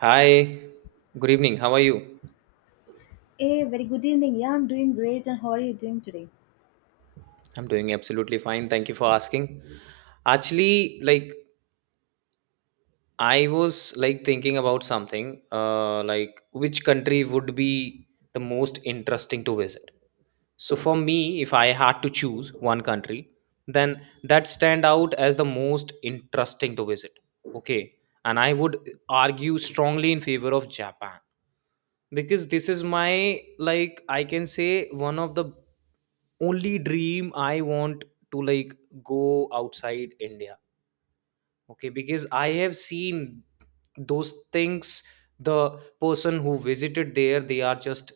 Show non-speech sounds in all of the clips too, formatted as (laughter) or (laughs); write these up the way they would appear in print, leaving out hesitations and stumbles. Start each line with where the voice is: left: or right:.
right: Hi, good evening. How are you?
left: Hey, very good evening. Yeah, I'm doing great. And how are you doing today?
right: I'm doing absolutely fine. Thank you for asking. Actually, like I was like thinking about something, like which country would be the most interesting to visit. So for me, if I had to choose one country, then that stand out as the most interesting to visit. Okay, and I would argue strongly in favor of Japan because this is my like I can say one of the only dream I want to like go outside India. Okay, because I have seen those things, the person who visited there they are just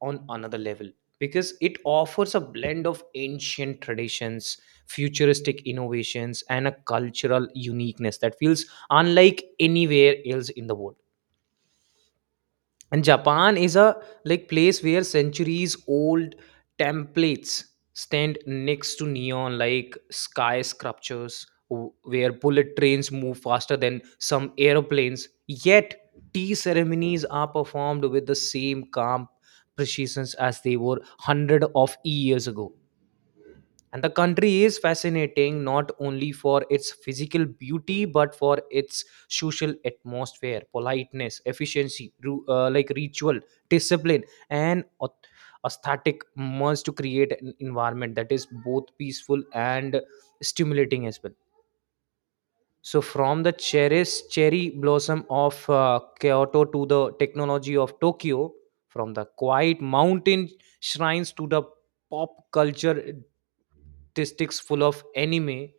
right: on another level because it offers a blend of ancient traditions, futuristic innovations, and a cultural uniqueness that feels unlike anywhere else in the world. And Japan is a like place where centuries old templates stand next to neon like skyscrapers where bullet trains move faster than some airplanes, yet tea ceremonies are performed with the same calm precision as they were hundreds of years ago. And the country is fascinating not only for its physical beauty but for its social atmosphere, politeness, efficiency, like ritual, discipline, and aesthetic merge to create an environment that is both peaceful and stimulating as well. So from the cherries, cherry blossom of Kyoto to the technology of Tokyo, from the quiet mountain shrines to the pop culture statistics full of anime,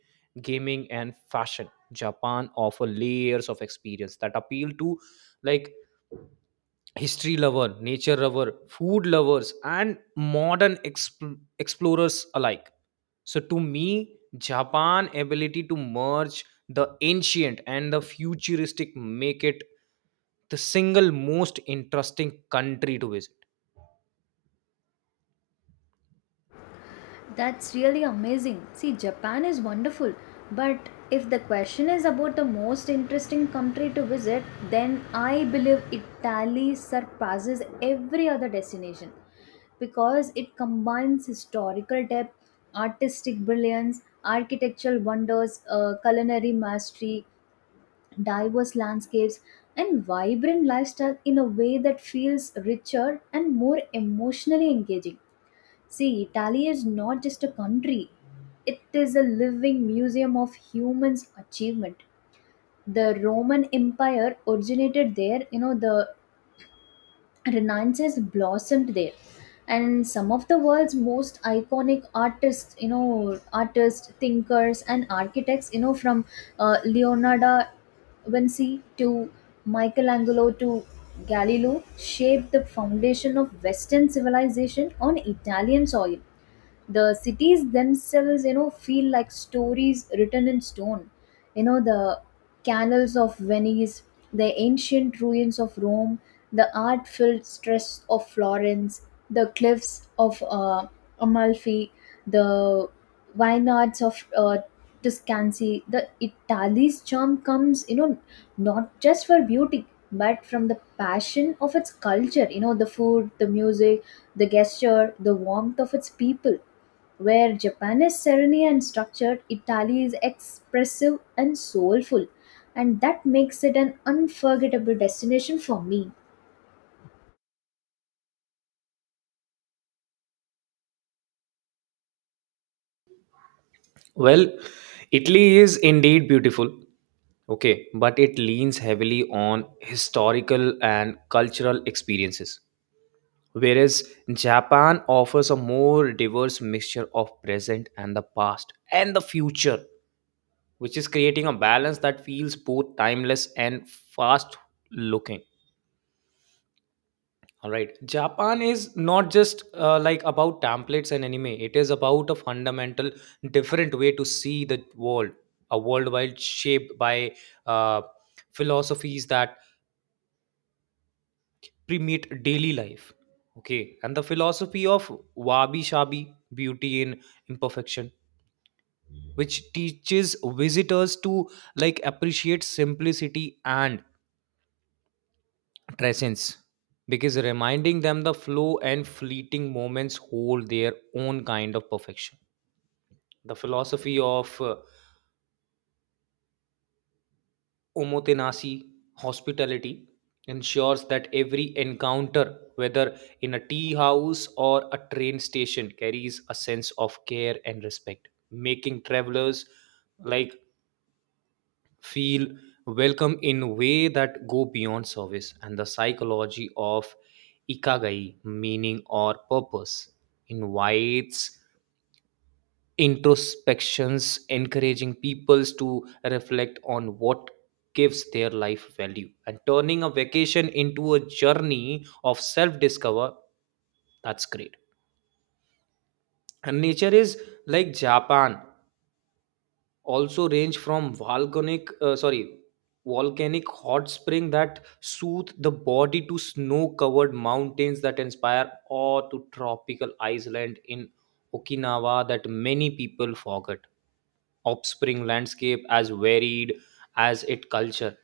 right: gaming, and fashion, Japan offer layers of experience that appeal to like history lover, nature lover, food lovers, and modern explorers alike. So to me, Japan ability to merge the ancient and the futuristic make it the single most interesting country to visit.
left: That's really amazing. See, Japan is wonderful, but if the question is about the most interesting country to visit, then I believe Italy surpasses every other destination because it combines historical depth, artistic brilliance, architectural wonders, culinary mastery, diverse landscapes, and vibrant lifestyle in a way that feels richer and more emotionally engaging. See, Italy is not just a country, it is a living museum of humans' achievement. The Roman Empire originated there, you know, the Renaissance blossomed there, and some of the world's most iconic artists, you know, artists, thinkers, and architects, you know, from Leonardo da Vinci to Michelangelo to Galileo, shaped the foundation of Western civilization on Italian soil. The cities themselves, you know, feel like stories written in stone. You know, the canals of Venice, the ancient ruins of Rome, the art filled stress of Florence, the cliffs of Amalfi, the vineyards of Tuscancy, the Italy's charm comes, you know, not just for beauty, but from the passion of its culture, you know, the food, the music, the gesture, the warmth of its people. Where Japan is serene and structured, Italy is expressive and soulful, and that makes it an unforgettable destination for me.
right: Well, Italy is indeed beautiful. Okay, but it leans heavily on historical and cultural experiences. Whereas Japan offers a more diverse mixture of present and the past and the future, which is creating a balance that feels both timeless and fast looking. All right. Japan is not just like about templates and anime, it is about a fundamental different way to see the world, a world while shaped by uh, philosophies that primate daily life. Okay, and the philosophy of wabi sabi, beauty in imperfection, which teaches visitors to like appreciate simplicity and presence because reminding them the flow and fleeting moments hold their own kind of perfection. The philosophy of Omotenashi, hospitality, ensures that every encounter, whether in a tea house or a train station, carries a sense of care and respect, making travelers like feel welcome in a way that go beyond service. And the psychology of ikagai, meaning or purpose, invites introspections, encouraging peoples to reflect on what gives their life value and turning a vacation into a journey of self discover. That's great. And nature is like Japan also range from volcanic sorry volcanic hot spring that soothe the body to snow covered mountains that inspire awe to tropical island in Okinawa that many people forget, offspring landscape as varied as its culture.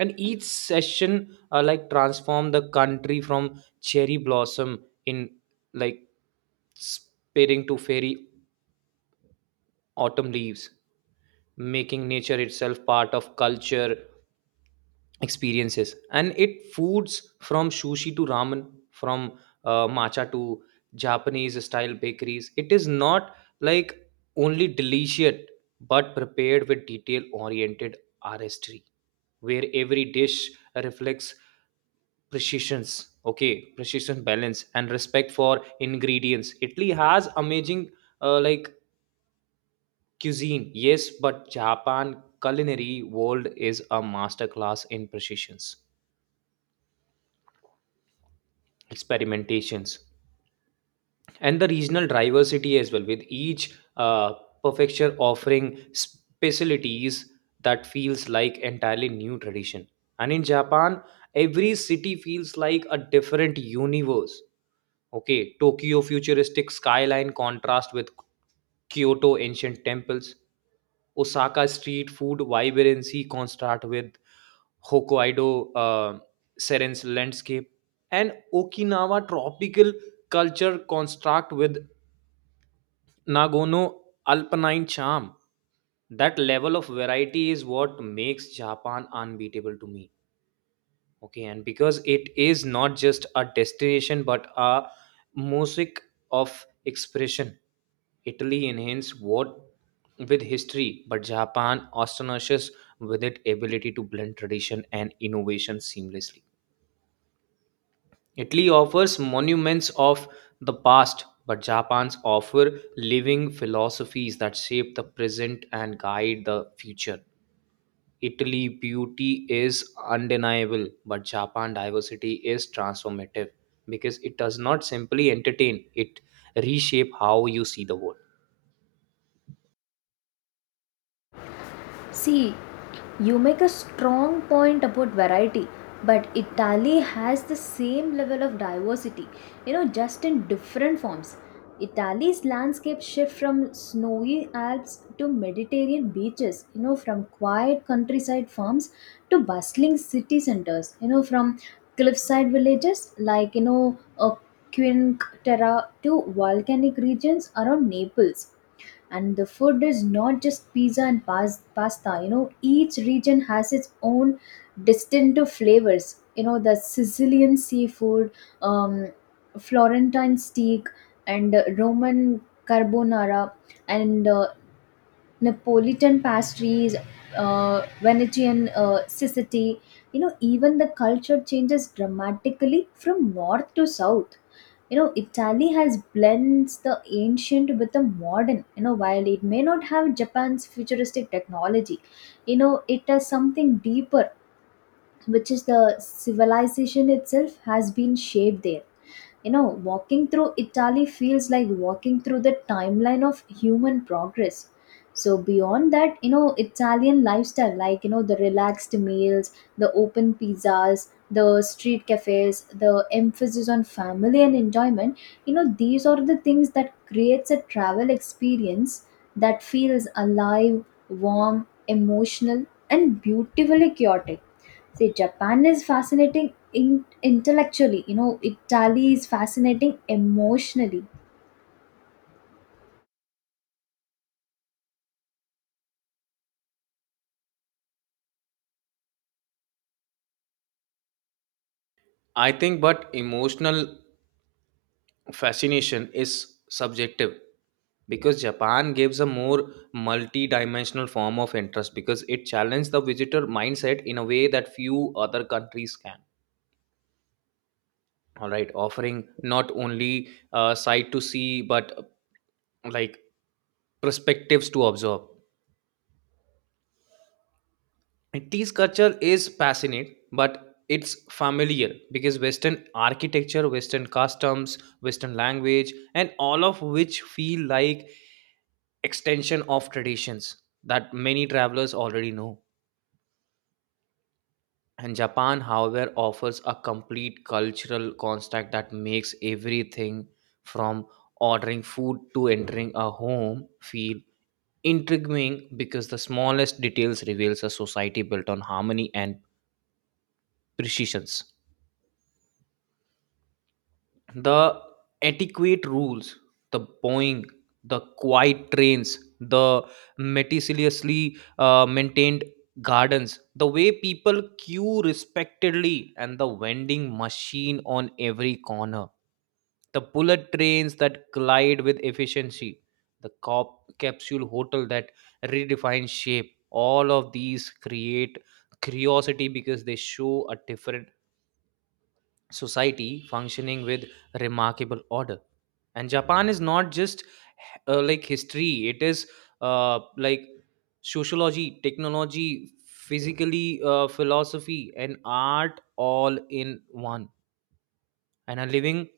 right: And each session like transform the country from cherry blossom in like spearing to fairy autumn leaves, making nature itself part of culture experiences. And it foods from sushi to ramen, from matcha to Japanese style bakeries, it is not like only delicious but prepared with detail oriented artistry where every dish reflects precisions, okay, precision balance and respect for ingredients. Italy has amazing like cuisine, yes, but Japan culinary world is a masterclass in precisions, experimentations, and the regional diversity as well. With each prefecture offering specialties that feels like entirely new tradition. And in Japan, every city feels like a different universe. Okay, Tokyo futuristic skyline contrast with Kyoto ancient temples. Osaka street food vibrancy contrast with Hokkaido Seren's landscape, and Okinawa tropical culture construct with Nagono alpine charm. That level of variety is what makes Japan unbeatable to me. Okay, and because it is not just a destination but a mosaic of expression. Italy enhanced what with history, but Japan astonishes with its ability to blend tradition and innovation seamlessly. Italy offers monuments of the past, but Japan's offer living philosophies that shape the present and guide the future. Italy beauty is undeniable, but Japan diversity is transformative because it does not simply entertain, it reshape how you see the world.
left: See, you make a strong point about variety, but Italy has the same level of diversity, you know, just in different forms. Italy's landscape shift from snowy Alps to Mediterranean beaches, you know, from quiet countryside farms to bustling city centers, you know, from cliffside villages like, you know, a Quinque Terre to volcanic regions around Naples. And the food is not just pizza and pasta. You know, each region has its own distinctive flavors, you know, the Sicilian seafood, um, florentine steak, and Roman carbonara, and Napolitan pastries, Venetian, Sicily. You know, even the culture changes dramatically from north to south. You know, Italy has blends the ancient with the modern. You know, while it may not have Japan's futuristic technology, you know, it has something deeper, which is the civilization itself has been shaped there. You know, walking through Italy feels like walking through the timeline of human progress. So, beyond that, you know, Italian lifestyle, like, you know, the relaxed meals, the open pizzas, the street cafes, the emphasis on family and enjoyment, you know, these are the things that creates a travel experience that feels alive, warm, emotional, and beautifully chaotic. See, Japan is fascinating intellectually. You know, Italy is fascinating emotionally.
right: I think, but emotional fascination is subjective because Japan gives a more multi-dimensional form of interest because it challenges the visitor mindset in a way that few other countries can. All right, offering not only sight to see, but like perspectives to observe. And this culture is fascinating, but it's familiar because Western architecture, Western customs, Western language, and all of which feel like extension of traditions that many travelers already know. And Japan, however, offers a complete cultural construct that makes everything from ordering food to entering a home feel intriguing because the smallest details reveals a society built on harmony and precision. The adequate rules, the bowing, the quiet trains, the meticulously maintained gardens, the way people queue respectedly, and the vending machine on every corner, the bullet trains that glide with efficiency, the cop capsule hotel that redefines shape. All of these create curiosity because they show a different society functioning with remarkable order. And Japan is not just like history, it is like sociology, technology, physically, philosophy, and art all in one. And a living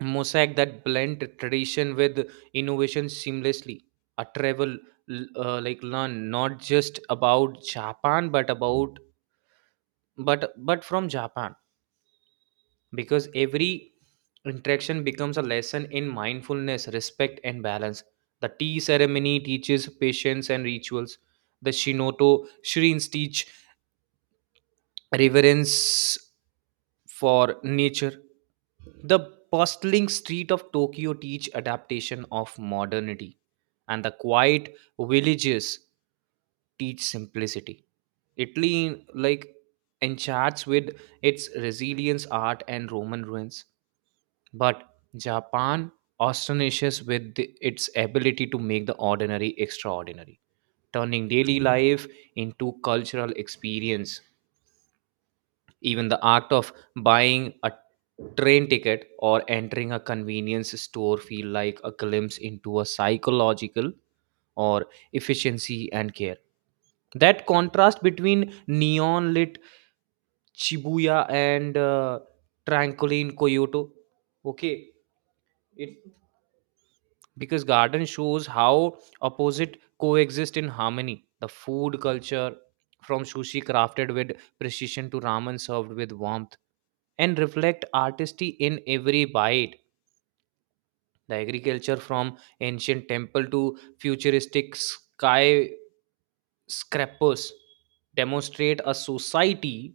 right: mosaic that blend tradition with innovation seamlessly. A travel like learn not just about Japan but about but from Japan because every interaction becomes a lesson in mindfulness, respect, and balance. The tea ceremony teaches patience and rituals. The Shinoto shrines teach reverence for nature. The bustling street of Tokyo teach adaptation of modernity, and the quiet villages teach simplicity. Italy like enchants with its resilience art and Roman ruins. But Japan astonishes with its ability to make the ordinary extraordinary, turning daily life into cultural experience. Even the act of buying a train ticket or entering a convenience store feel like a glimpse into a psychological or efficiency and care. That contrast between neon lit Shibuya and tranquil in Kyoto, okay, it because garden shows how opposite coexist in harmony. The food culture, from sushi crafted with precision to ramen served with warmth and reflect artistry in every bite. The agriculture from ancient temple to futuristic skyscrapers demonstrate a society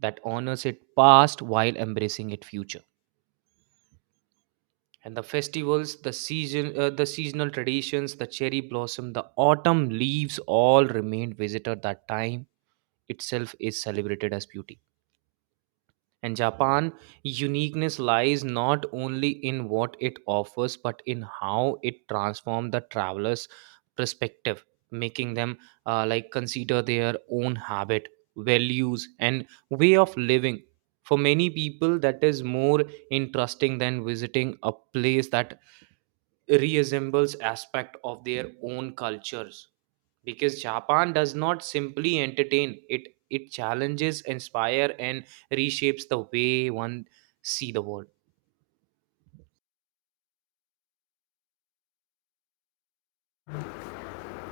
right: that honors its past while embracing its future. And the festivals, the season the seasonal traditions, the cherry blossom, the autumn leaves, all remained visitor that time itself is celebrated as beauty. And Japan uniqueness lies not only in what it offers but in how it transforms the traveler's perspective, making them like consider their own habit, values, and way of living. For many people that is more interesting than visiting a place that reassembles aspect of their own cultures because Japan does not simply entertain, it challenges, inspire, and reshapes the way one see the world.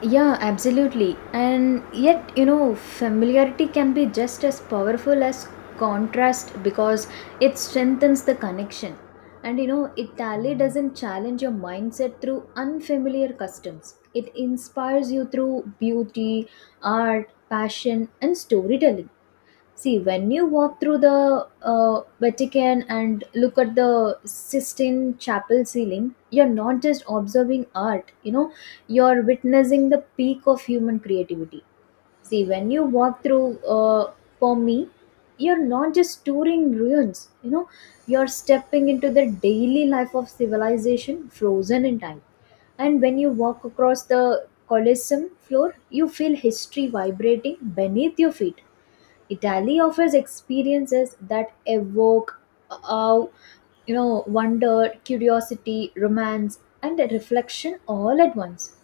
left: Yeah, absolutely. And yet, you know, familiarity can be just as powerful as contrast because it strengthens the connection. And you know, Italy doesn't challenge your mindset through unfamiliar customs. It inspires you through beauty, art, passion, and storytelling. See, when you walk through the Vatican and look at the Sistine Chapel ceiling, you're not just observing art, you know, you're witnessing the peak of human creativity. See, when you walk through, for me, you're not just touring ruins, you know, you're stepping into the daily life of civilization frozen in time. And when you walk across the Colosseum floor, you feel history vibrating beneath your feet. Italy offers experiences that evoke uh, you know, wonder, curiosity, romance, and reflection all at once.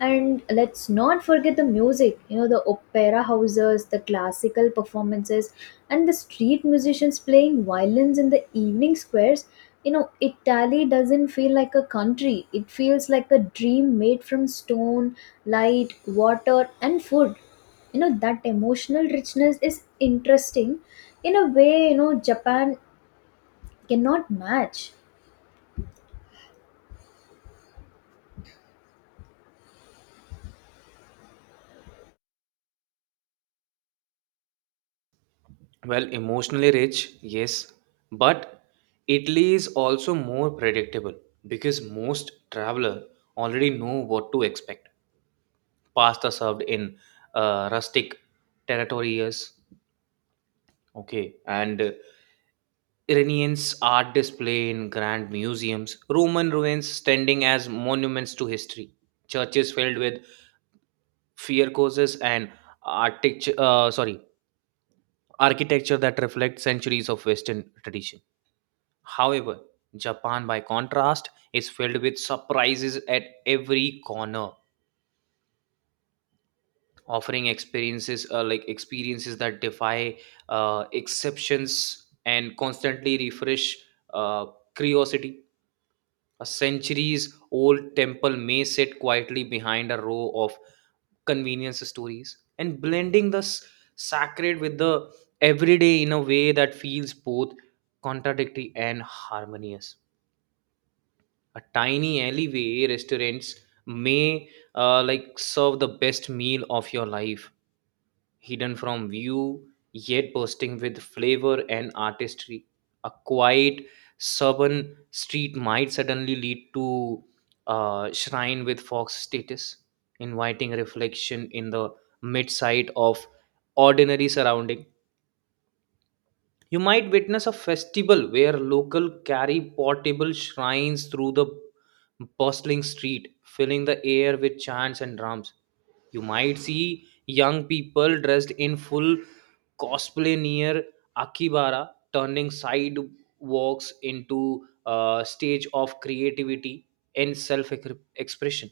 left: And let's not forget the music, you know, the opera houses, the classical performances, and the street musicians playing violins in the evening squares. You know, Italy doesn't feel like a country. It feels like a dream made from stone, light, water, and food. You know, that emotional richness is interesting in a way, you know, Japan cannot match.
right: Well, emotionally rich, yes, but Italy is also more predictable because most traveler already know what to expect. Pasta served in rustic territories. Okay, and Iranians' art display in grand museums, Roman ruins standing as monuments to history, churches filled with fiercourses and architecture, architecture that reflects centuries of Western tradition. However, Japan, by contrast, is filled with surprises at every corner, offering experiences experiences that defy exceptions and constantly refresh uh, curiosity. A centuries old temple may sit quietly behind a row of convenience stories and blending the sacred with the everyday in a way that feels both contradictory and harmonious. A tiny alleyway restaurants may like serve the best meal of your life hidden from view, yet bursting with flavor and artistry. A quiet suburban street might suddenly lead to a shrine with fox status, inviting reflection in the sight of ordinary surrounding. You might witness a festival where local carry portable shrines through the bustling street, filling the air with chants and drums. You might see young people dressed in full cosplay near Akibara, turning sidewalks into a stage of creativity and self expression.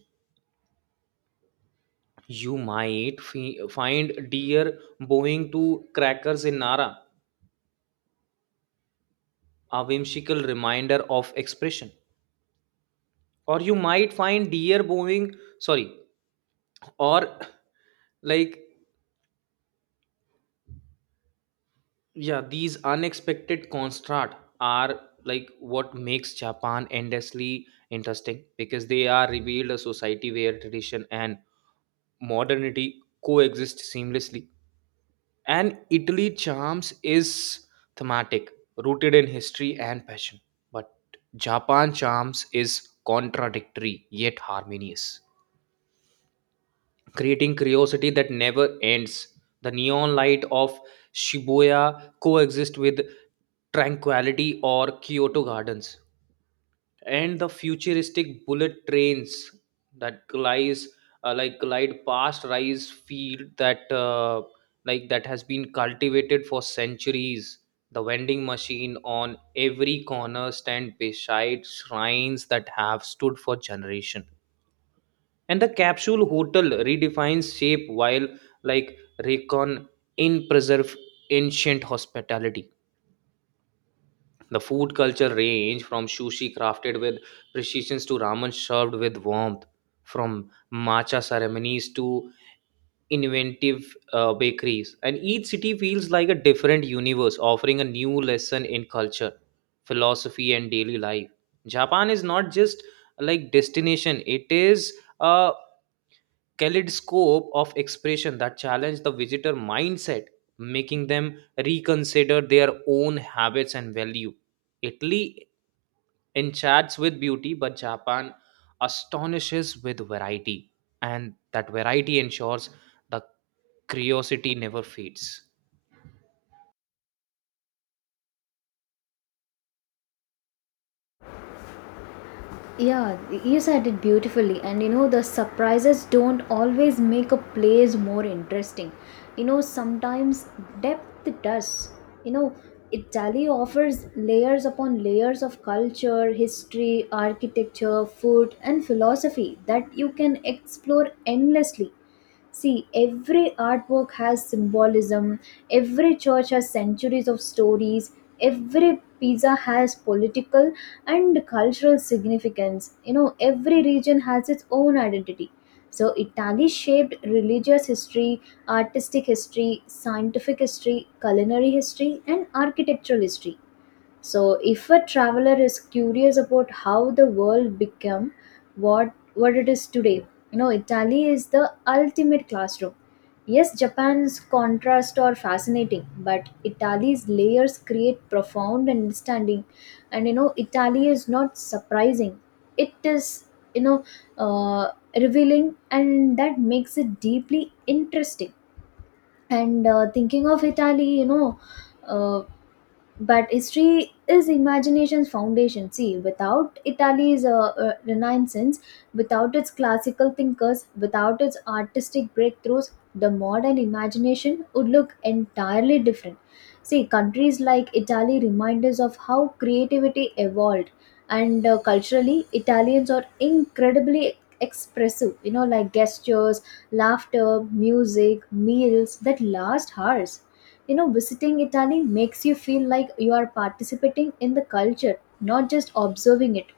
right: You might find deer bowing to crackers in Nara, a whimsical reminder of expression. Or you might find deer bowing, sorry, or like yeah, these unexpected contrast are like what makes Japan endlessly interesting because they are revealed a society where tradition and modernity coexist seamlessly. And Italy charms is thematic, rooted in history and passion. But Japan charms is contradictory yet harmonious. Creating curiosity that never ends. The neon light of Shibuya coexist with tranquility or Kyoto gardens, and the futuristic bullet trains that glides like glide past rice field that has been cultivated for centuries. The vending machine on every corner stand beside shrines that have stood for generation, and the capsule hotel redefines shape while like recon in preserve ancient hospitality. The food culture range from sushi crafted with precision to ramen served with warmth, from matcha ceremonies to inventive bakeries, and each city feels like a different universe offering a new lesson in culture, philosophy, and daily life. Japan is not just like destination, it is a kaleidoscope of expression that challenge the visitor mindset, making them reconsider their own habits and value. Italy enchants with beauty, but Japan astonishes with variety, and that variety ensures the curiosity never fades.
left: Yeah, you said it beautifully. And you know, the surprises don't always make a place more interesting. You know, sometimes depth does. You know, Italy offers layers upon layers of culture, history, architecture, food, and philosophy that you can explore endlessly. See, every artwork has symbolism, every church has centuries of stories, every pizza has political and cultural significance. You know, every region has its own identity. So, Italy shaped religious history, artistic history, scientific history, culinary history, and architectural history. So if a traveler is curious about how the world became what it is today, you know, Italy is the ultimate classroom. Yes, Japan's contrast are fascinating, but Italy's layers create profound understanding. And you know, Italy is not surprising. It is, you know, uh, revealing, and that makes it deeply interesting. And thinking of Italy, you know, uh, but history is imagination's foundation. See, without Italy's Renaissance, without its classical thinkers, without its artistic breakthroughs, the modern imagination would look entirely different. See, countries like Italy remind us of how creativity evolved. And culturally, Italians are incredibly expressive, you know, like gestures, laughter, music, meals that last hours. You know, visiting Italy makes you feel like you are participating in the culture, not just observing it.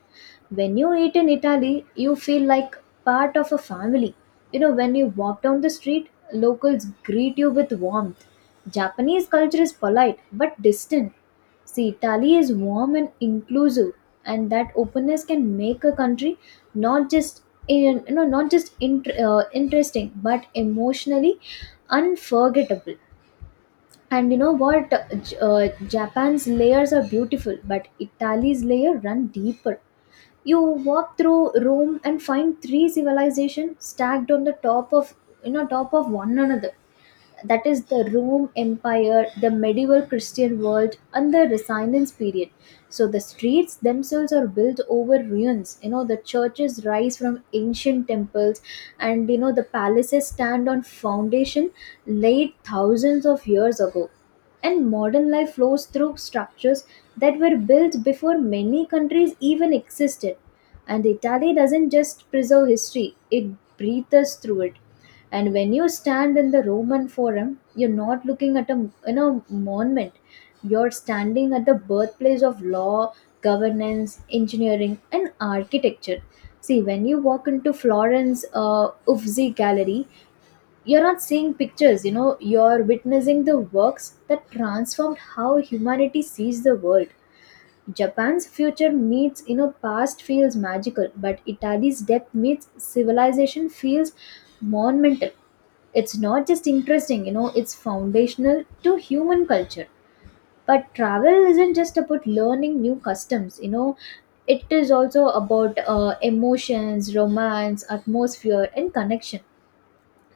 left: When you eat in Italy, you feel like part of a family. You know, when you walk down the street, locals greet you with warmth. Japanese culture is polite but distant. See, Italy is warm and inclusive, and that openness can make a country not just in, you know not just int- interesting but emotionally unforgettable. And you know what? Japan's layers are beautiful, but Italy's layer run deeper. You walk through Rome and find three civilizations stacked on the top of, you know, top of one another, that is the Rome Empire, the medieval Christian world, and the Renaissance period. So the streets themselves are built over ruins. You know, the churches rise from ancient temples, and you know, the palaces stand on foundation laid thousands of years ago. And modern life flows through structures that were built before many countries even existed. And Italy doesn't just preserve history, it breathes through it. And when you stand in the Roman forum, you're not looking at a, you know, monument. You're standing at the birthplace of law, governance, engineering, and architecture. See, when you walk into Florence Uffizi gallery, you're not seeing pictures. You know, you're witnessing the works that transformed how humanity sees the world. Japan's future meets, you know, past feels magical, but Italy's depth meets civilization feels monumental. It's not just interesting, you know, it's foundational to human culture. But travel isn't just about learning new customs, you know, it is also about emotions, romance, atmosphere, and connection.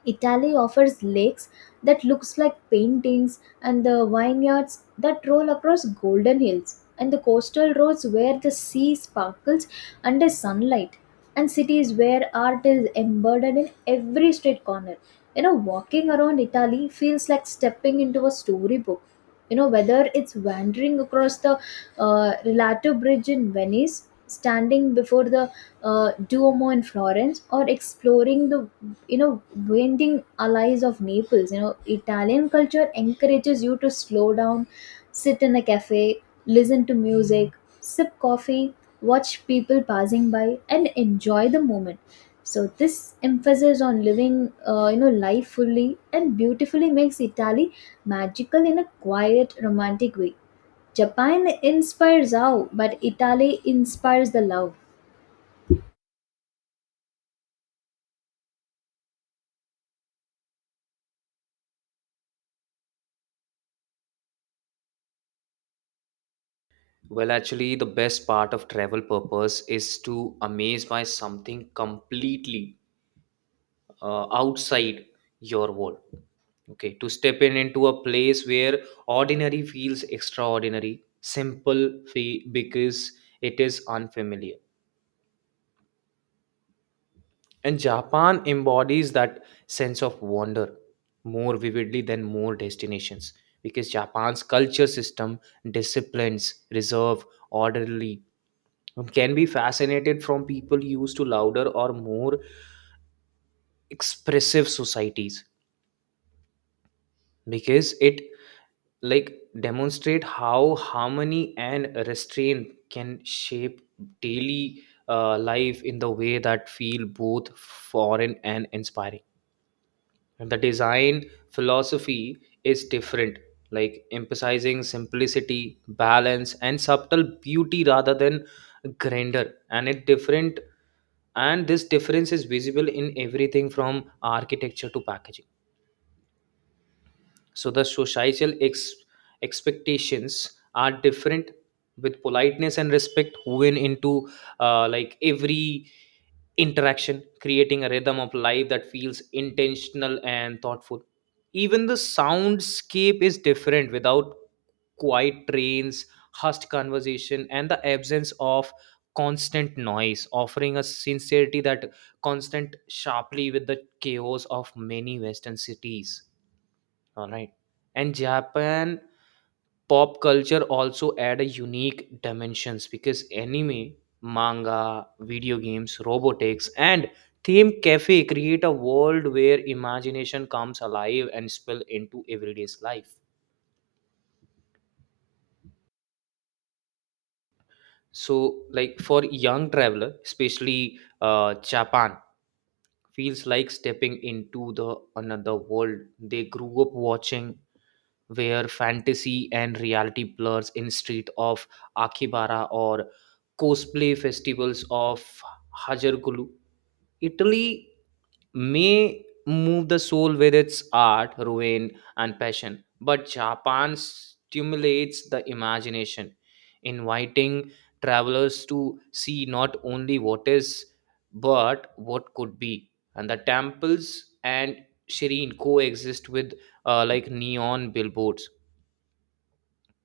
left: Italy offers lakes that looks like paintings, and the vineyards that roll across golden hills, and the coastal roads where the sea sparkles under sunlight, and cities where art is embedded in every street corner. You know, walking around Italy feels like stepping into a storybook. You know, whether it's wandering across the Rialto Bridge in Venice, standing before the Duomo in Florence, or exploring the, you know, winding alleys of Naples. You know, Italian culture encourages you to slow down, sit in a cafe, listen to music, sip coffee, watch people passing by, and enjoy the moment. So this emphasis on living, you know, life fully and beautifully makes Italy magical in a quiet, romantic way. Japan inspires awe, but Italy inspires the love.
right: Well, actually, the best part of travel purpose is to amaze by something completely outside your wall, okay, to step in into a place where ordinary feels extraordinary simple because it is unfamiliar, and Japan embodies that sense of wonder more vividly than more destinations because Japan's culture system, disciplines, reserve, orderly, can be fascinated from people used to louder or more expressive societies because it like demonstrate how harmony and restraint can shape daily life in the way that feel both foreign and inspiring. And the design philosophy is different, like emphasizing simplicity, balance, and subtle beauty rather than grandeur, and it different, and this difference is visible in everything from architecture to packaging. So the societal expectations are different, with politeness and respect woven into like every interaction, creating a rhythm of life that feels intentional and thoughtful. Even the soundscape is different without quiet trains, hushed conversation, and the absence of constant noise, offering a sincerity that constant sharply with the chaos of many Western cities. All right. And Japan pop culture also add a unique dimensions because anime, manga, video games, robotics, and theme cafe create a world where imagination comes alive and spill into everyday's life. So, like for young traveler, especially Japan, feels like stepping into the another world. They grew up watching where fantasy and reality blurs in street of Akibara or cosplay festivals of Hajarkulu. Italy may move the soul with its art, ruin, and passion, but Japan stimulates the imagination, inviting travelers to see not only what is but what could be. And the temples and Shireen coexist with like neon billboards,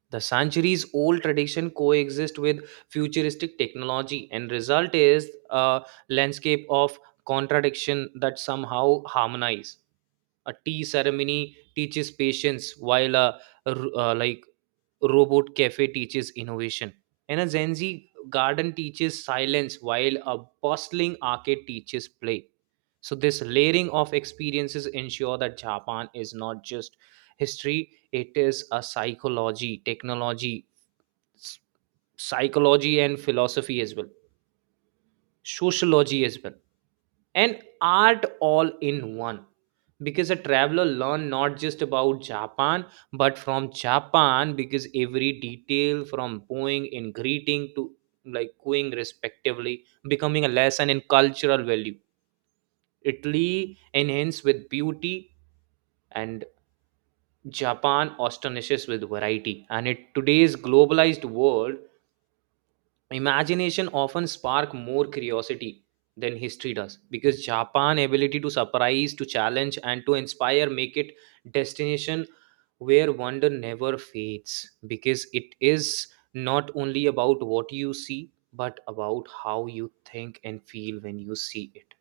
right: the centuries old tradition coexist with futuristic technology, and result is a landscape of contradiction that somehow harmonize. A tea ceremony teaches patience, while a, like robot cafe teaches innovation, and a Gen Z garden teaches silence, while a bustling arcade teaches play. So this layering of experiences ensure that Japan is not just history, it is a psychology, technology, s- psychology and philosophy as well, sociology as well, and art all in one, because a traveler learn not just about Japan but from Japan, because every detail from bowing and greeting to like cooing respectively becoming a lesson in cultural value. Italy enhanced with beauty, and Japan astonishes with variety, and in today's globalized world, imagination often spark more curiosity than history does because Japan ability to surprise, to challenge, and to inspire make it destination where wonder never fades because it is not only about what you see but about how you think and feel when you see it.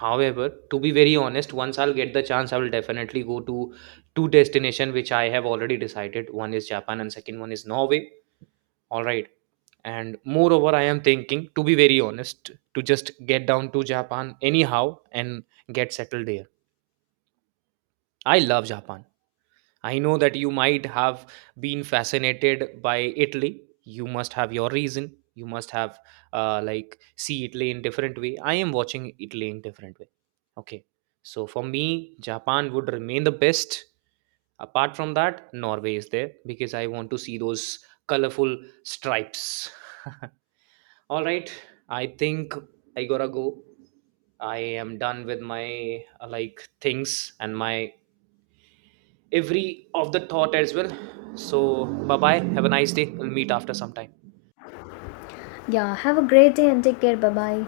right: However, to be very honest, once I'll get the chance, I will definitely go to two destination which I have already decided. One is Japan and second one is Norway. All right. And moreover, I am thinking, to be very honest, to just get down to Japan anyhow and get settled there. I love Japan. I know that you might have been fascinated by Italy, you must have your reason, you must have like see Italy in different way. I am watching Italy in different way. Okay, so for me Japan would remain the best. Apart from that, Norway is there because I want to see those colorful stripes. (laughs) All right, I think I gotta go. I am done with my like things and my every of the thought as well. So bye bye. Have a nice day. We'll meet after some time.
left: Yeah, have a great day and take care. Bye bye.